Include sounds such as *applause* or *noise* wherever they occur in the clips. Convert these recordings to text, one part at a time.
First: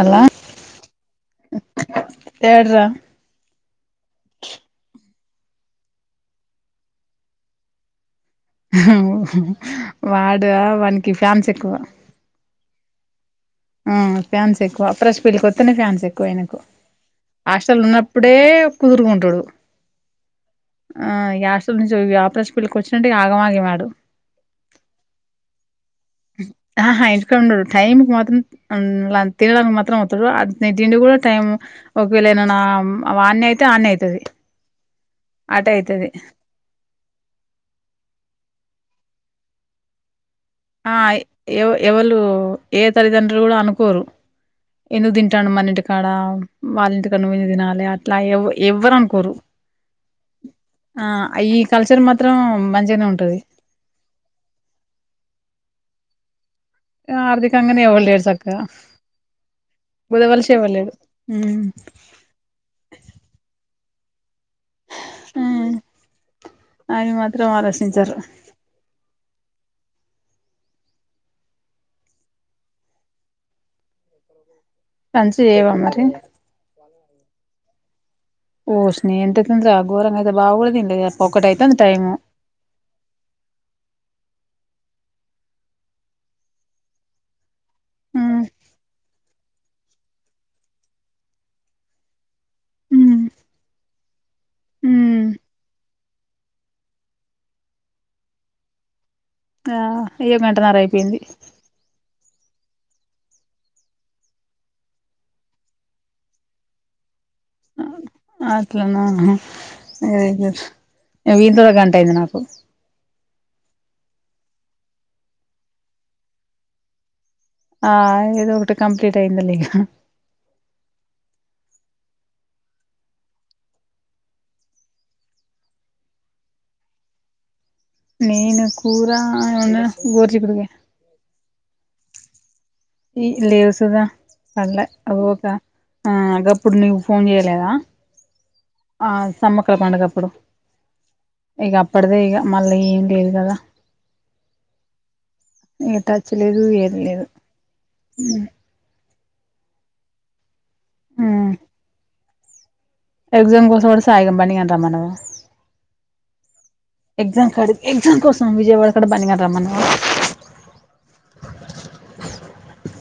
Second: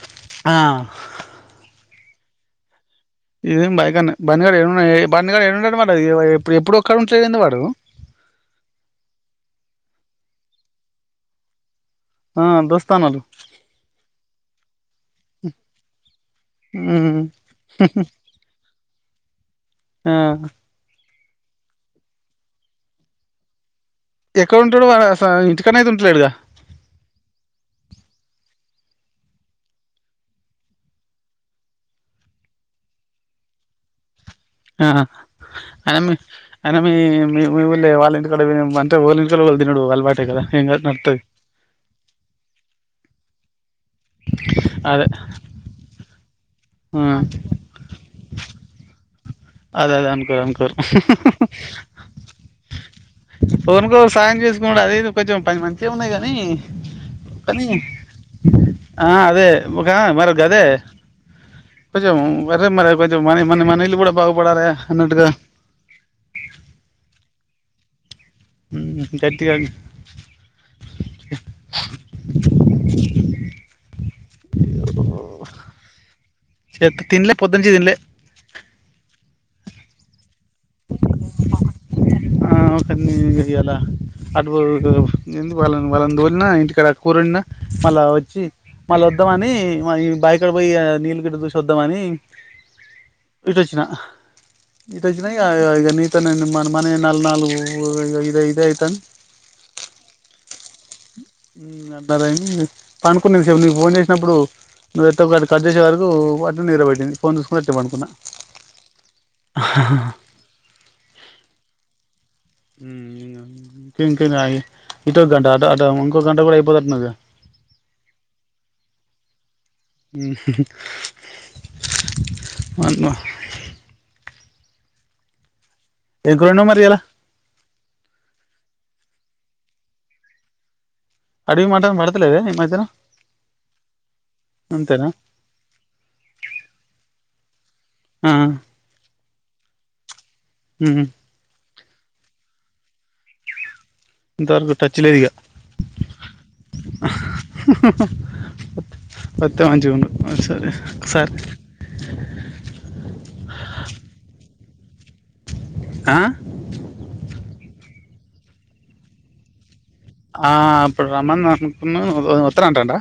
అలా అ ఏడరా ఇదమి బయగా బండిగడ ఏన్నా బండిగడ ఏన్నాడు మరిది ఇప్పుడు ఎప్పుడు ఒక్కడ ఉంటలేదంది వాడు వాడు వాకి ఫ్యామ్స్ ఎక్కువ ఆ దోస్తానాలు చెకు *unintelligible* ప్ర్రష్ పిల్లికిస్తున్నాయి ఫ్యాన్స్ ఎక్కువయి నాకు మ్మ్ హాస్టల్ ఉన్నప్పుడే కుదురుకుంటాడు ఆ ఆ యాస్ నుంచి వ్యాపార ఫీల్కి వచ్చినే ఆగమాగేవాడు ఎక్కడ ఉంట *unintelligible* ఇ ఆహా వెనక ఉండడు టైంకు మత్తం తినడానికి మాత్రం అతాడు తిండి కూడా టైం ఒకవేళనా ఆన్న అయితే ఆన్న అయితది ఆ అటే అయన అయితది మీ అయన మీళ్ళ వాళ్ళ ఇంటికాడ నడు తినడు అల్వాటే కదా *unintelligible* ఆ నడుత్తది ఎవ ఎవళ ఏ తల్లిదండ్రులన కూడా అనుకోరు అదే ఎందు తింటాను మన్నిటి కాడా ఆ వాళ్ళింటి కనుుపించని తినాలి అట్లా ఎవ ఎవ్వరును కోరు అదే అదే అనుకోరు అనుకోరు ఈ కల్చర్ మాత్రం మంచిగానే ఉంటది కొనుకో సహాయం కూడా అది ఇది కొంచెం పది మంచి ఉన్నాయి కదా హు కానీ ఆర్థికంగానే ఎవరు లేరు చక్కగా ఆ అదే ఒక మర బుదవలిసి అదే ఎవరు లేడు హ్మ్ కొంచెం మర కొంచెం మనీ మన ఇల్లు కూడా పడాల అన్నటుగా హ్మ్ చింజర్ *unintelligible* ఇంకారిటి కా *unintelligible* సంచి చేయవా మరి చేత్తో తినలే పొద్దున్నుంచి తినలే ఓసిని ఎంత ఘోరంగా బావ కూడా తినలేదు కదా ఒకటైతే టైం ఆ ఒకని ఇయ్యాల అటు వాళ్ళ వాళ్ళని తోలిన ఇంటికడ కూరడినా మళ్ళా హ్మ్ వచ్చి మళ్ళ వద్దామ అని ఈ బావిక్కడ పోయి ఆ నీళ్ళ గిడ్ చూసి వద్దాంమని హ్మ్ ఇటుచ్చిన ఇటు హ్మ్ వచ్చిన ఇ ఇ నీతానే మన నల్ నాలుగు ఇ ఇదే కుతం ఆ అయ్యో గంటన్నర అయిపోయింది పనుకున్నా ఇంతసేపు నువ్వు ఫోన్ చేసినప్పుడు నువ్వు ఎ *unintelligible* ఒక కట్ చేసే వరకు అట్నే పెట్టింది ఫోన్ చూసుకుంట అట్నె పనుకున్నా అట్లనా హ అదే లే వినితొనే గంట అయింది నాకు ఇంక ఇంక ఇకరాయే ఇంకొ గంట అట ఇంకోక గంట కూడా అయిపోయేతట్టు ఉన్నాయిగ ఆ ఇదో ఒకటి కంప్లీట్ అయిందిల్ హ అమ్మ ఎకురున్నవ్ మరి ఇయాల నేను కూరా వండిన గోరుచిక్కుడు గాయలు సరిగా మాటలు వినపడతలేదు ఈ లేవు సుదా కొనళ్లే అంతేనా ఉకే అదే అప్పుడు నీవు ఫోన్ చేయలేదా ఆ ఆ సమ్మక్కల పండుగప్పుడు ఉమ్ ఇక అప్పటిదే ఇక మళ్ళీ ఏం లేదు కదా ఇంతవరకు టచ్ లేదు ఇగ ఇంగ టచ్ లేదు ఏం లేదు మొత్తం వాంచుకొండి ఓకసారి సార్ ఎగ్జామ్ కోసం ఒకసారి సాయి గాని బన్ని గాన్ని తే మనవా ఆ ఎగ్జామ్ క *unintelligible* స్కూల్ కోసం విజయవాడ కడ బన్ని గాన్ని రమ్మన్నావా ఆ ఇప్పుడు రమ్మన్ననకున్నా వొత్తాని అంటున్నాడ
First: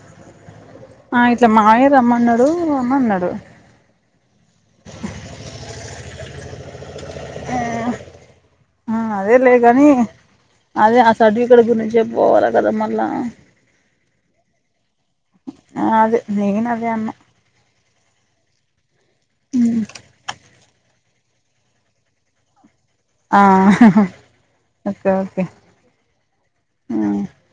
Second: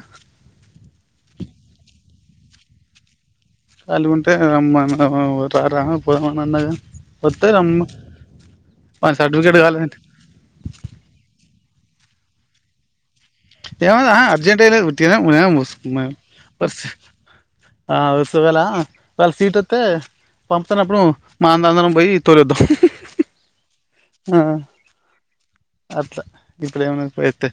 ఆ ఇట్లా మామయ్య రమ్మన్నాడు రామ్మన్నాడు వాళ్ళు ఉంటే రామ్మన్న రా రా పొరా అన్నగా వత్తే ఆ రమ్మ ఆ వాని అదే సర్టిఫికేట్ లేగాని కాలేదంటే అదే అ సర్టీఫికేట్ గురించి చెప్పు కొవాళ్ళ కదా మళ్ళా ఏమ అర్జెంటైనాలో ఉర్తున ఉ ము *inaudible* స్మ అదే నేను అదే అన్నా ఆ ఉత్సవాల *unintelligible* వాళ సీట్ వస్తే పంపన్నప్పుడు మాన అందరం పోయి తోలొద్దాం ఆ హ వునా అట్లా ఇప్పుడు ఏమ్ అయితాది అయితే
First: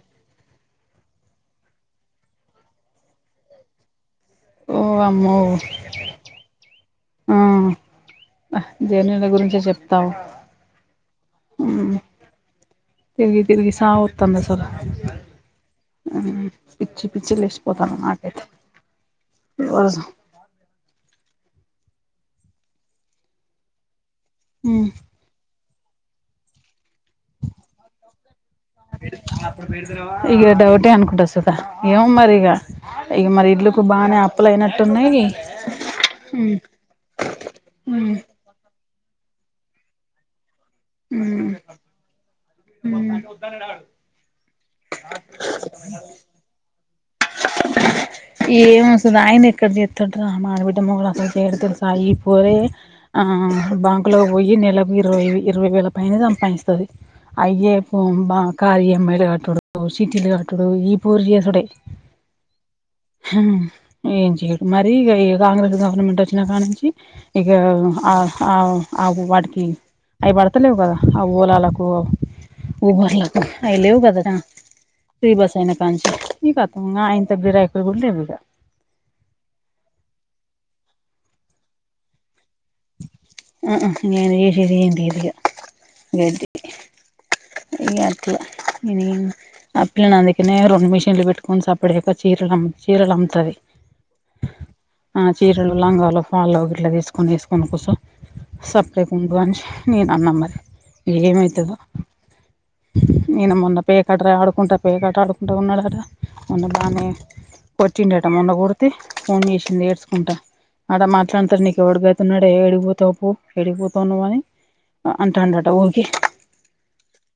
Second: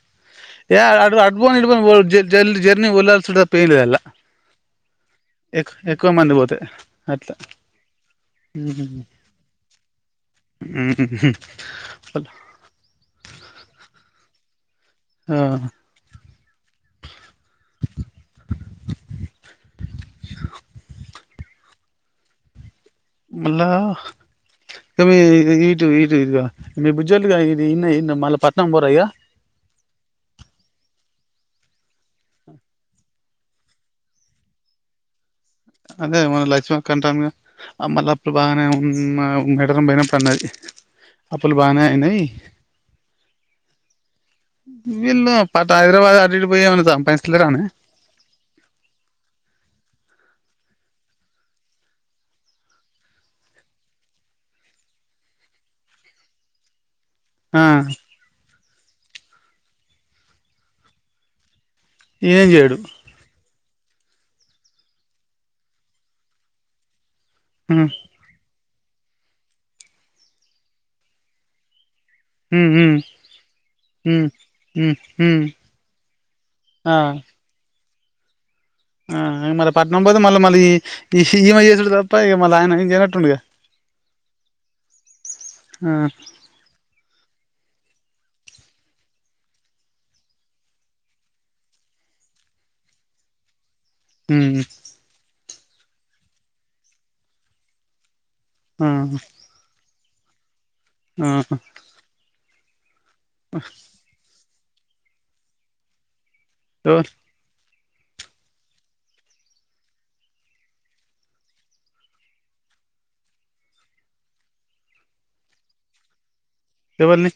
ఏ అటు పొండి ఇటు పొండి జల్ది జర్నీని వల్లసుడు పైయిన్ *unintelligible* ఇదా ఓ అమ్మో మంది పోతే అట్లా ఆ జర్నీల గురించే చెప్తావ అట్ తిరిగి తిరిగి సావువాత్తంది అసలు ఆ ఆ పిచ్చి పిచ్చి లేసి పోతన నాకైతే రోజు మళ్ళా తమ్మీ ఈ ఈ ఇటు ఇద్ ఇద్గ పోరా ఇగ ఇగ డౌటే అనుకుంట సూత ఏమో మరి ఇగ ఇగ మరి ఇండ్లుకు బాగా అప్పులయినట్టున్నాయి అదే మన లక్ష్మీక్కంటాందిగా ఆ ఉమ్ మల్లప్పులు బాగానే ఉ ఊ ఆ మెడల మెడనొప్పి అన్నది ఉమ్ అప్పులు బానే అయినయ్ ఉమ్ వీల్లెపాట్ హైదరాబాద్ అటు ఇటు పోయి సంపాఇస్ ఏమొస్తది అయనెక్కడ జేత్తుంటడు ఆ మార్వా *unintelligible* ఆ బాంకులో పోయి నెలకు ఇరవై ఇరవై వేల పైన సంపాదిస్తది. ఆ అయ్యే పోంబా కార్ ఈమ్ఐ లు కట్టుడు సీటీలు కట్టుడు ఈ పోర్ చేసుడే ఏం చేయడు. ఉ ఏం చెయ్యడు మరి ఈ కాంగ్రెస్ గవర్నమెంట్ వచ్చినాంకా నుంచి ఇక ఉమ్ ఆ ఆ ఆగు వాటికి అవి పడతలేవు గదా ఆ ఊలాలకు ఉమ్ ఉమ్ ఊబర్లకు అయ లేవు ఉమ్ కదట ఉమ్ ఫ్రీ ఉమ్ బస్ అయిన కాంచి ఇ కాతమ్ ఆ మీ రైకలు గూడ లేవిక ఆ మళ్ళ పట్నం పోతే మళ్ళ మళ్ళీ ఈ శీమ చేసుడు తప్ప ఇక మళ్ళ ఆయన ఏ చేనట్ ఉ ఉ నేను జేసేదీ ఏం లేదిగ ఆ ఇగంతే ఇంగట్లా అని ఆ పిల్లని అందుకనే రెండు మిషన్లు పెట్టుకొని సప్పుడుచయక చీరలు అమ్ చీరలు అమ్తది. ఊ చీరలు లంగాలు ఫాల్లు ఇట్లా తీసుకొని వేసుకొని కూసో ఆ సప్పే కుండని నేను అన్న మరి ఆహా ఏమయితదో నేను మొన్న పే కాటకాడ ఆడు కుంటా పేకాటాఆడుకుంటా ఉన్నాడు కదా మొన్న బానే ఎవరు వచ్చిండట మొన్న కొడితే ఫోన్ చేసింది ఏడుచుకుంటా ఆడ మాట్లాడతారు నీకు ఎవడుగతున్నడే ఎడిగిపోతావు పో ఎడిగిపోతా నువ్ అని అంటాడుట ఊరికి ఎవర్ని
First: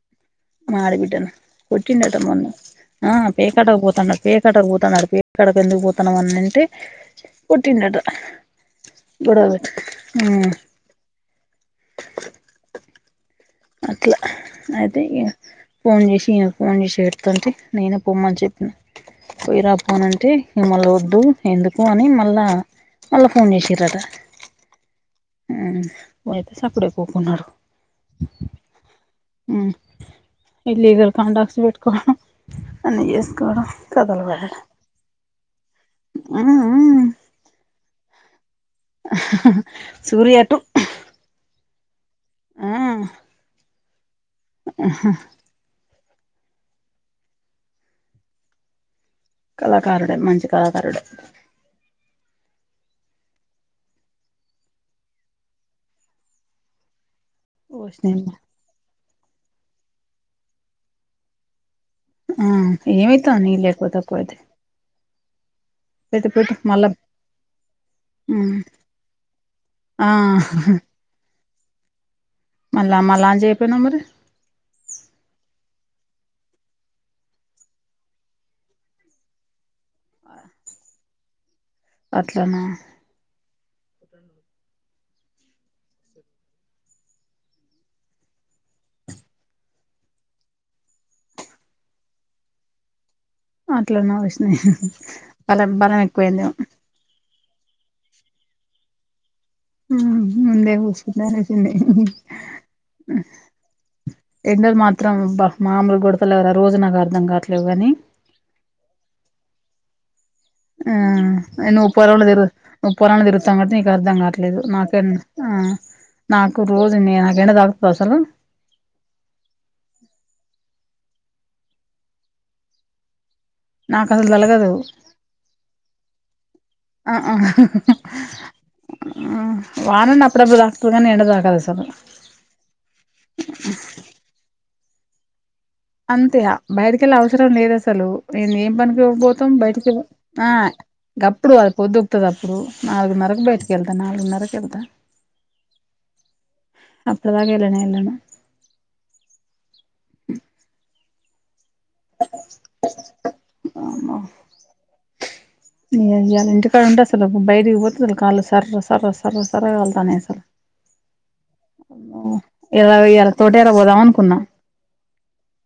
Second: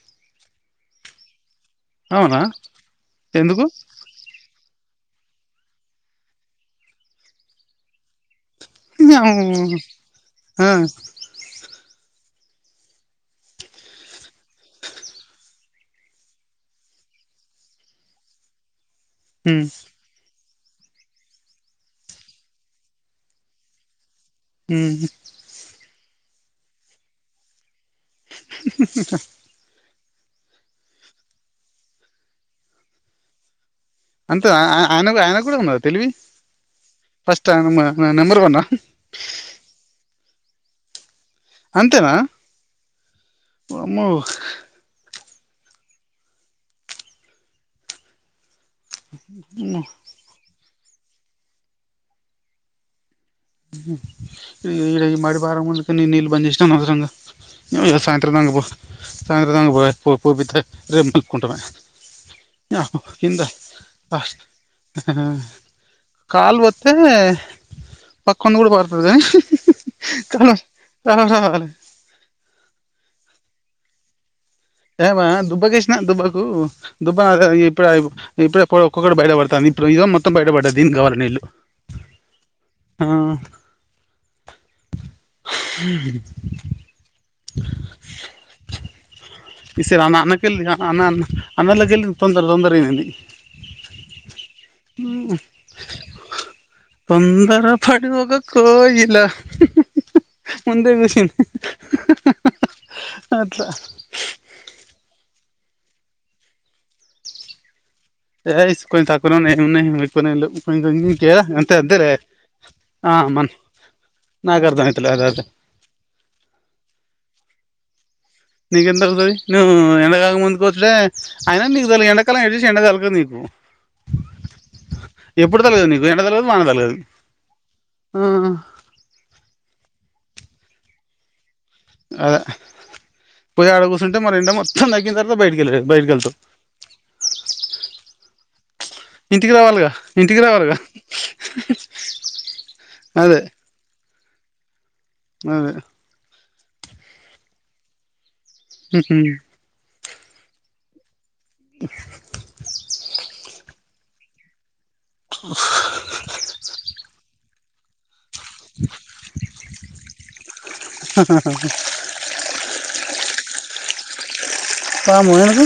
మా ఆడ బిడ్డను కొట్టిండట అవునా మొన్న ఆ ఎందుకు పేకాటకు పోతన్న పేకాటకు పోతాన్నాడు. ఎక్కడక ఎందుకు పోతాన్నాం అని అంటే కొట్టిండంట న అట్లా అయితే ఫోన్ చేసి ఈయనకి ఫోన్ చేసి ఏడుస్తుంటే నినే పొమ్మని చెప్పిన పోయిరాపోనంటే మిమ్మలి వద్దు ఎందుకు అని మళ్ళా మళ్ళా ఫోన్ చేసింరట హు వచ్చి సాప్పుడేకుకున్నారు ఇలీగల్ కాండక్స్ పెట్టుకోవడం అన్ని చేసుకోవడం కథలు అంతే పడడం ఆయన ఆయన కూడా ఉన్నద తెలివి మ్మ్ ఫస్ట్ ఆయన నెంబర్ ఈవ్ వన్ సూర్య అటు అంతేనా ఆ ఓఅమ్మో ఆా వామ్మో కళాకారుడే మంచి కలాకారుడే ఇడ ఈ మడి *unintelligible* నేను నీళ్ళు బన్జేసినాను అనవసరంగా నువ్వే ఇగ ఓసినియమ్మ సాయంత్రం దంక పో *unintelligible* ఆ ఏమైతాంది నీళ్లు లేకపోతే *unintelligible* ఆ కాల్ వాత్తే మ్మ్ పక్కోన్ని కూడా కొడతాది ఆ హుహుహు హలో రావాలి మళ్ళా మళ్ళా ఆన్ చేయకబోయినవ్ మరి ఏమ దుబ్బకేసినా దుబ్బకు దుబ్బ ఇప్పుడు ఇప్పుడే ఒకొక్కటి బయట పడతాంది ఇప్పుడు ఇదో మొత్తం బయటపడ్డది దీనికి కావాల నీళ్లు. అట్లనా ఈ సరి అన్న అన్నకెల్లి అన్న అన్న అన్నోళ్ల కెళ్లి తొందర తొందర *unintelligible* అట్లాన ఓసిని హి హి వాళ్లకు బలం ఎక్కువైందేమో ఆ ఫడి ఒక కోయిలా హుహు ముందే కూసింది *unintelligible* అట్లా ఎండలు మాత్రం అబ్బా మామూలు గొడతాలేవు రా రోజు నాకు అర్ధం కావట్లేదు కానీ యెస్ కొంచం తక్కువనే ఉన్నయ్ ఏం ఉన్నయ్ ఆను ముప్పై రోళ్ళులు తిరు ముప్పై ఆ రౌండ్లు మన తిరుగుతాం కట్టి ఇక అర్ధం కావట్లేదు నాకు అర్థం నాకే అయితలే అదే అదే ఆ నాకు రోజు నాకేం దాకుతుంది అసల్ నీకి ఎంత అగతుది నవ ఎనగాల ముందు కోస్తే అయినా నీకుదుాల ఏండకాలం ఏడి చ ఏండడాకాల నీకు నాకు అసలు తలగదు ఎప్పుడు తగలదు నీకు ఎండ తగలదు వాన తగలదు ఆ ఆ వానన్న ప్రబుదా ఉదయాన్నే ఎకాద సి అదే పోయి ఆడ కూర్చుంటే మరి ఎండ మొత్ ఛ నగ్గిన తరువాత బయటికి వెళ్ళ బయటికి వెళ్తావు అంతే బయటికెళ్ళ అవసరం లేదు అసలు నే ఏం పనికి ఇవ్వక పోతాం ఇంటికి రావాలిగా బయటికి ఇంటికి ఆ రావాలిగా గప్పుడు అది పొద్దుకుతుంది అప్పుడు నాలుగున్నరకు బయటకి వెళ్తా నాలుగున్నరకు చెప్ తా అ అప్పుడు దాకేలే నేన్ కూడా హ హ ఆనా ఆ న్య ఇయాల ఇంటి కాడ ఉంటే అసలు బైటికి పోతే అసలు కాళ్ళు స్ సర్ర్ సర్ర్ సర్ర్ సర్ కాళ్ తున్నాయి అసల్ ఇలా ఇలా తోట ఎలా పోదాం అనుకున్నాం పాము ఎందుకు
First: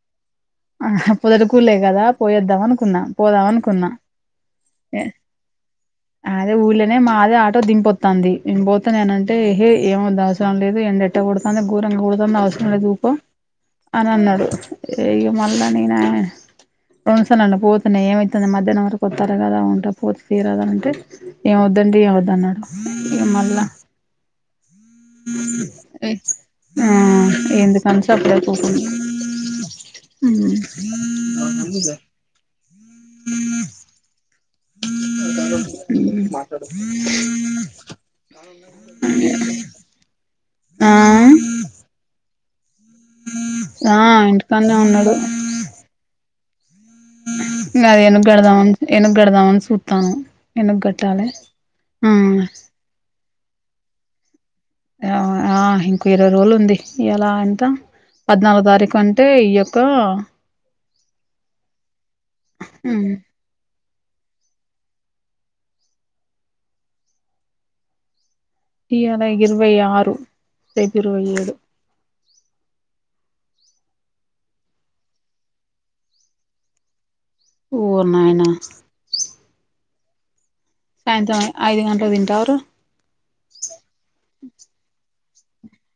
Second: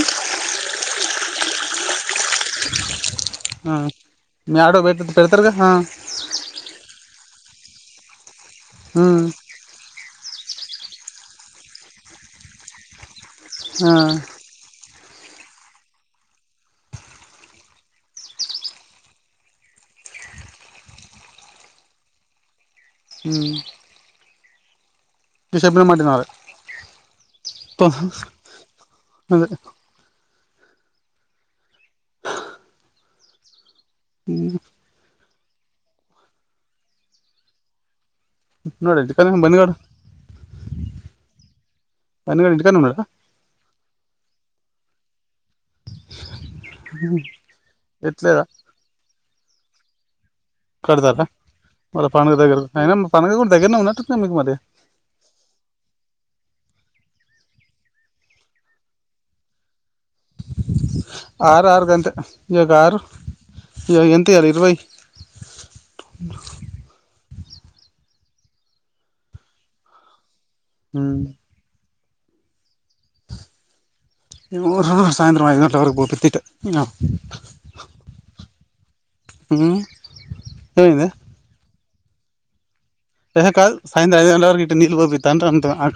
పొదరుకులే కదా పోయేద్దాం అనుకున్నాం పోదాం ఆ అనుకున్నా మీ ఆటో పె పెడతారుగా ఆ అదే ఊళ్ళనే మాదే ఆ టో దింపో త్తాంది ఏం పోత ఉమ్ దనాంటే హై ఏమవుదాస్ దాన్ లేదు ఎండట్ట కొడ్ తోంది కూర ఉడకన్ ది అవసరం లేదుఊర్కో ఆ అని అన్నాడు ఇ మళ్ళా నేనే రస్తానండి పోతున్నా ఏమవుతుంది మధ్యాహ్నం వరకు వస్తారు కదా ఉంటా పోత తీరద అంటే ఏం వద్దండి ఏం వద్ద అన్నాడు ఎ ఉమ్ మల్ల నువ్వు చెప్పిన మాట అ వినాలే ఆ ఎందు పో కాం సప్ రేపుపో అదే ఇనో అడిబుల్ ఆ హ మాట్లాడొద్ నో తెలుసా కనీం బంద్గడ ఆ తన్ని గాడు ఇంటి కాడే ఉన్నాడా ఆ ఇంటికాల్ నే ఉన్నాడు ఇగ ఏనుగుకడ్ ఎట్లేదా దామని ఏనుగు పెడదామని సుత్తాన్నం కడతాల్లా వాళ్ళ పండగ దగ్గర అయినా పండగ కూడా దగ్గరనే ఉన్నట్టుంది గా మీకు మరి ఆ ఇంకో ఇరవై రోజులు ఉంది ఇయ్యాల ఎంత పద్నాలుగో తారీఖు అంటే ఈ యొక్క ఆరారు గంతే ఇగ కారు హ్మ్ ఇయాల ఎంత ఇయాల ఇరవై ఇయాల ఇరవై ఆరు రేపు ఇరవై ఏడు సాయంత్రం ఐదుగంటల వరకు పోతోట్టితే ఓరినాయనా ఏమైంది సాయంత్రం ఐదు గంట కు తింటారు ఎహె కాదు సాయంత్రం ఐదు గంటల వరకు ఇటు నీళ్లు పోపి త్త *unintelligible*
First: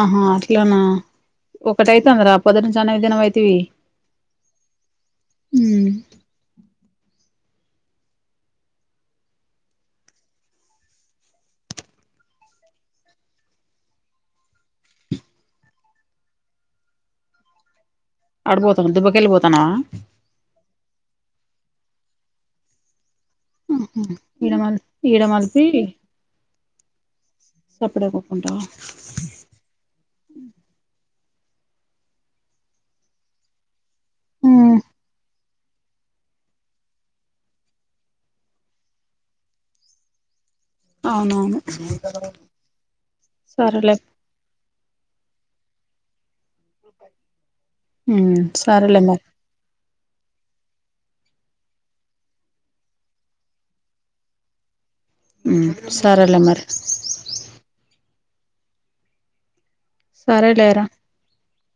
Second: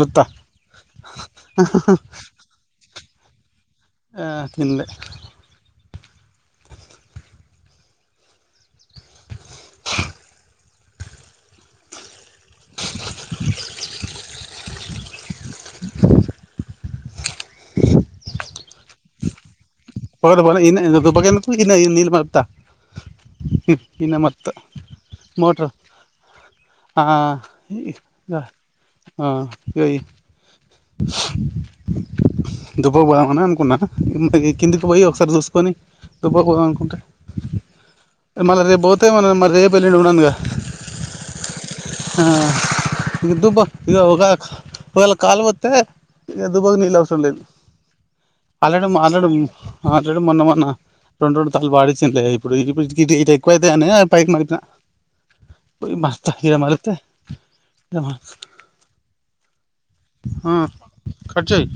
ఆహా అట్లనా ఒకటైతాందిరా పొద్దటినుంచి అన్నమే తినవైతివి *unintelligible* ఆ తిన్లే అరుపోతాన్నవా దుబ్బకేలిపోతాన్నవా పోలే పోలే ఈడ్నే దుబ్బకెందుకు ఈడ్నే నీళ్ళు మలుపుతా ఆహ ఈడ్నే మలుపుతా ఈడ మల్పి ఈడ మల్పి మోటర్ ఆ ఆహ్ ఇగ దుబ్బకు పోదామనే అనుకున్న *unintelligible* హ్మ్ కిందికు బొయి ఒకసారి జూస్ కొని దుబ్బకు పోదాం అనుకుంటే మళ్ళ రేపు బోతే మనం మరి రేపు ఎళ్ళుండి ఉండనుగా అవునవును ఆ దుబ్బ సరేలే ఇగ ఒక ఒకేలా కాల్ మ దే ఇక దుబ్బకు నీళ్లు అవసరం లేదు హ్మ్ ఆల్రెడీ సరేలే మరి మాట్లాడం మేం ఆల్రెడీ మొన్న మొన్న రొండు రొండు తలవాడిచ్చింది ఇప్పుడు ఇప్పుడు ఇటు ఎక్కువైతయి అనే అటు పైకి మలిపిన ఊమ్ మస్త సరేలే ఇడ మరి మలిపితే ఆ సరేలేరా కటచేయ్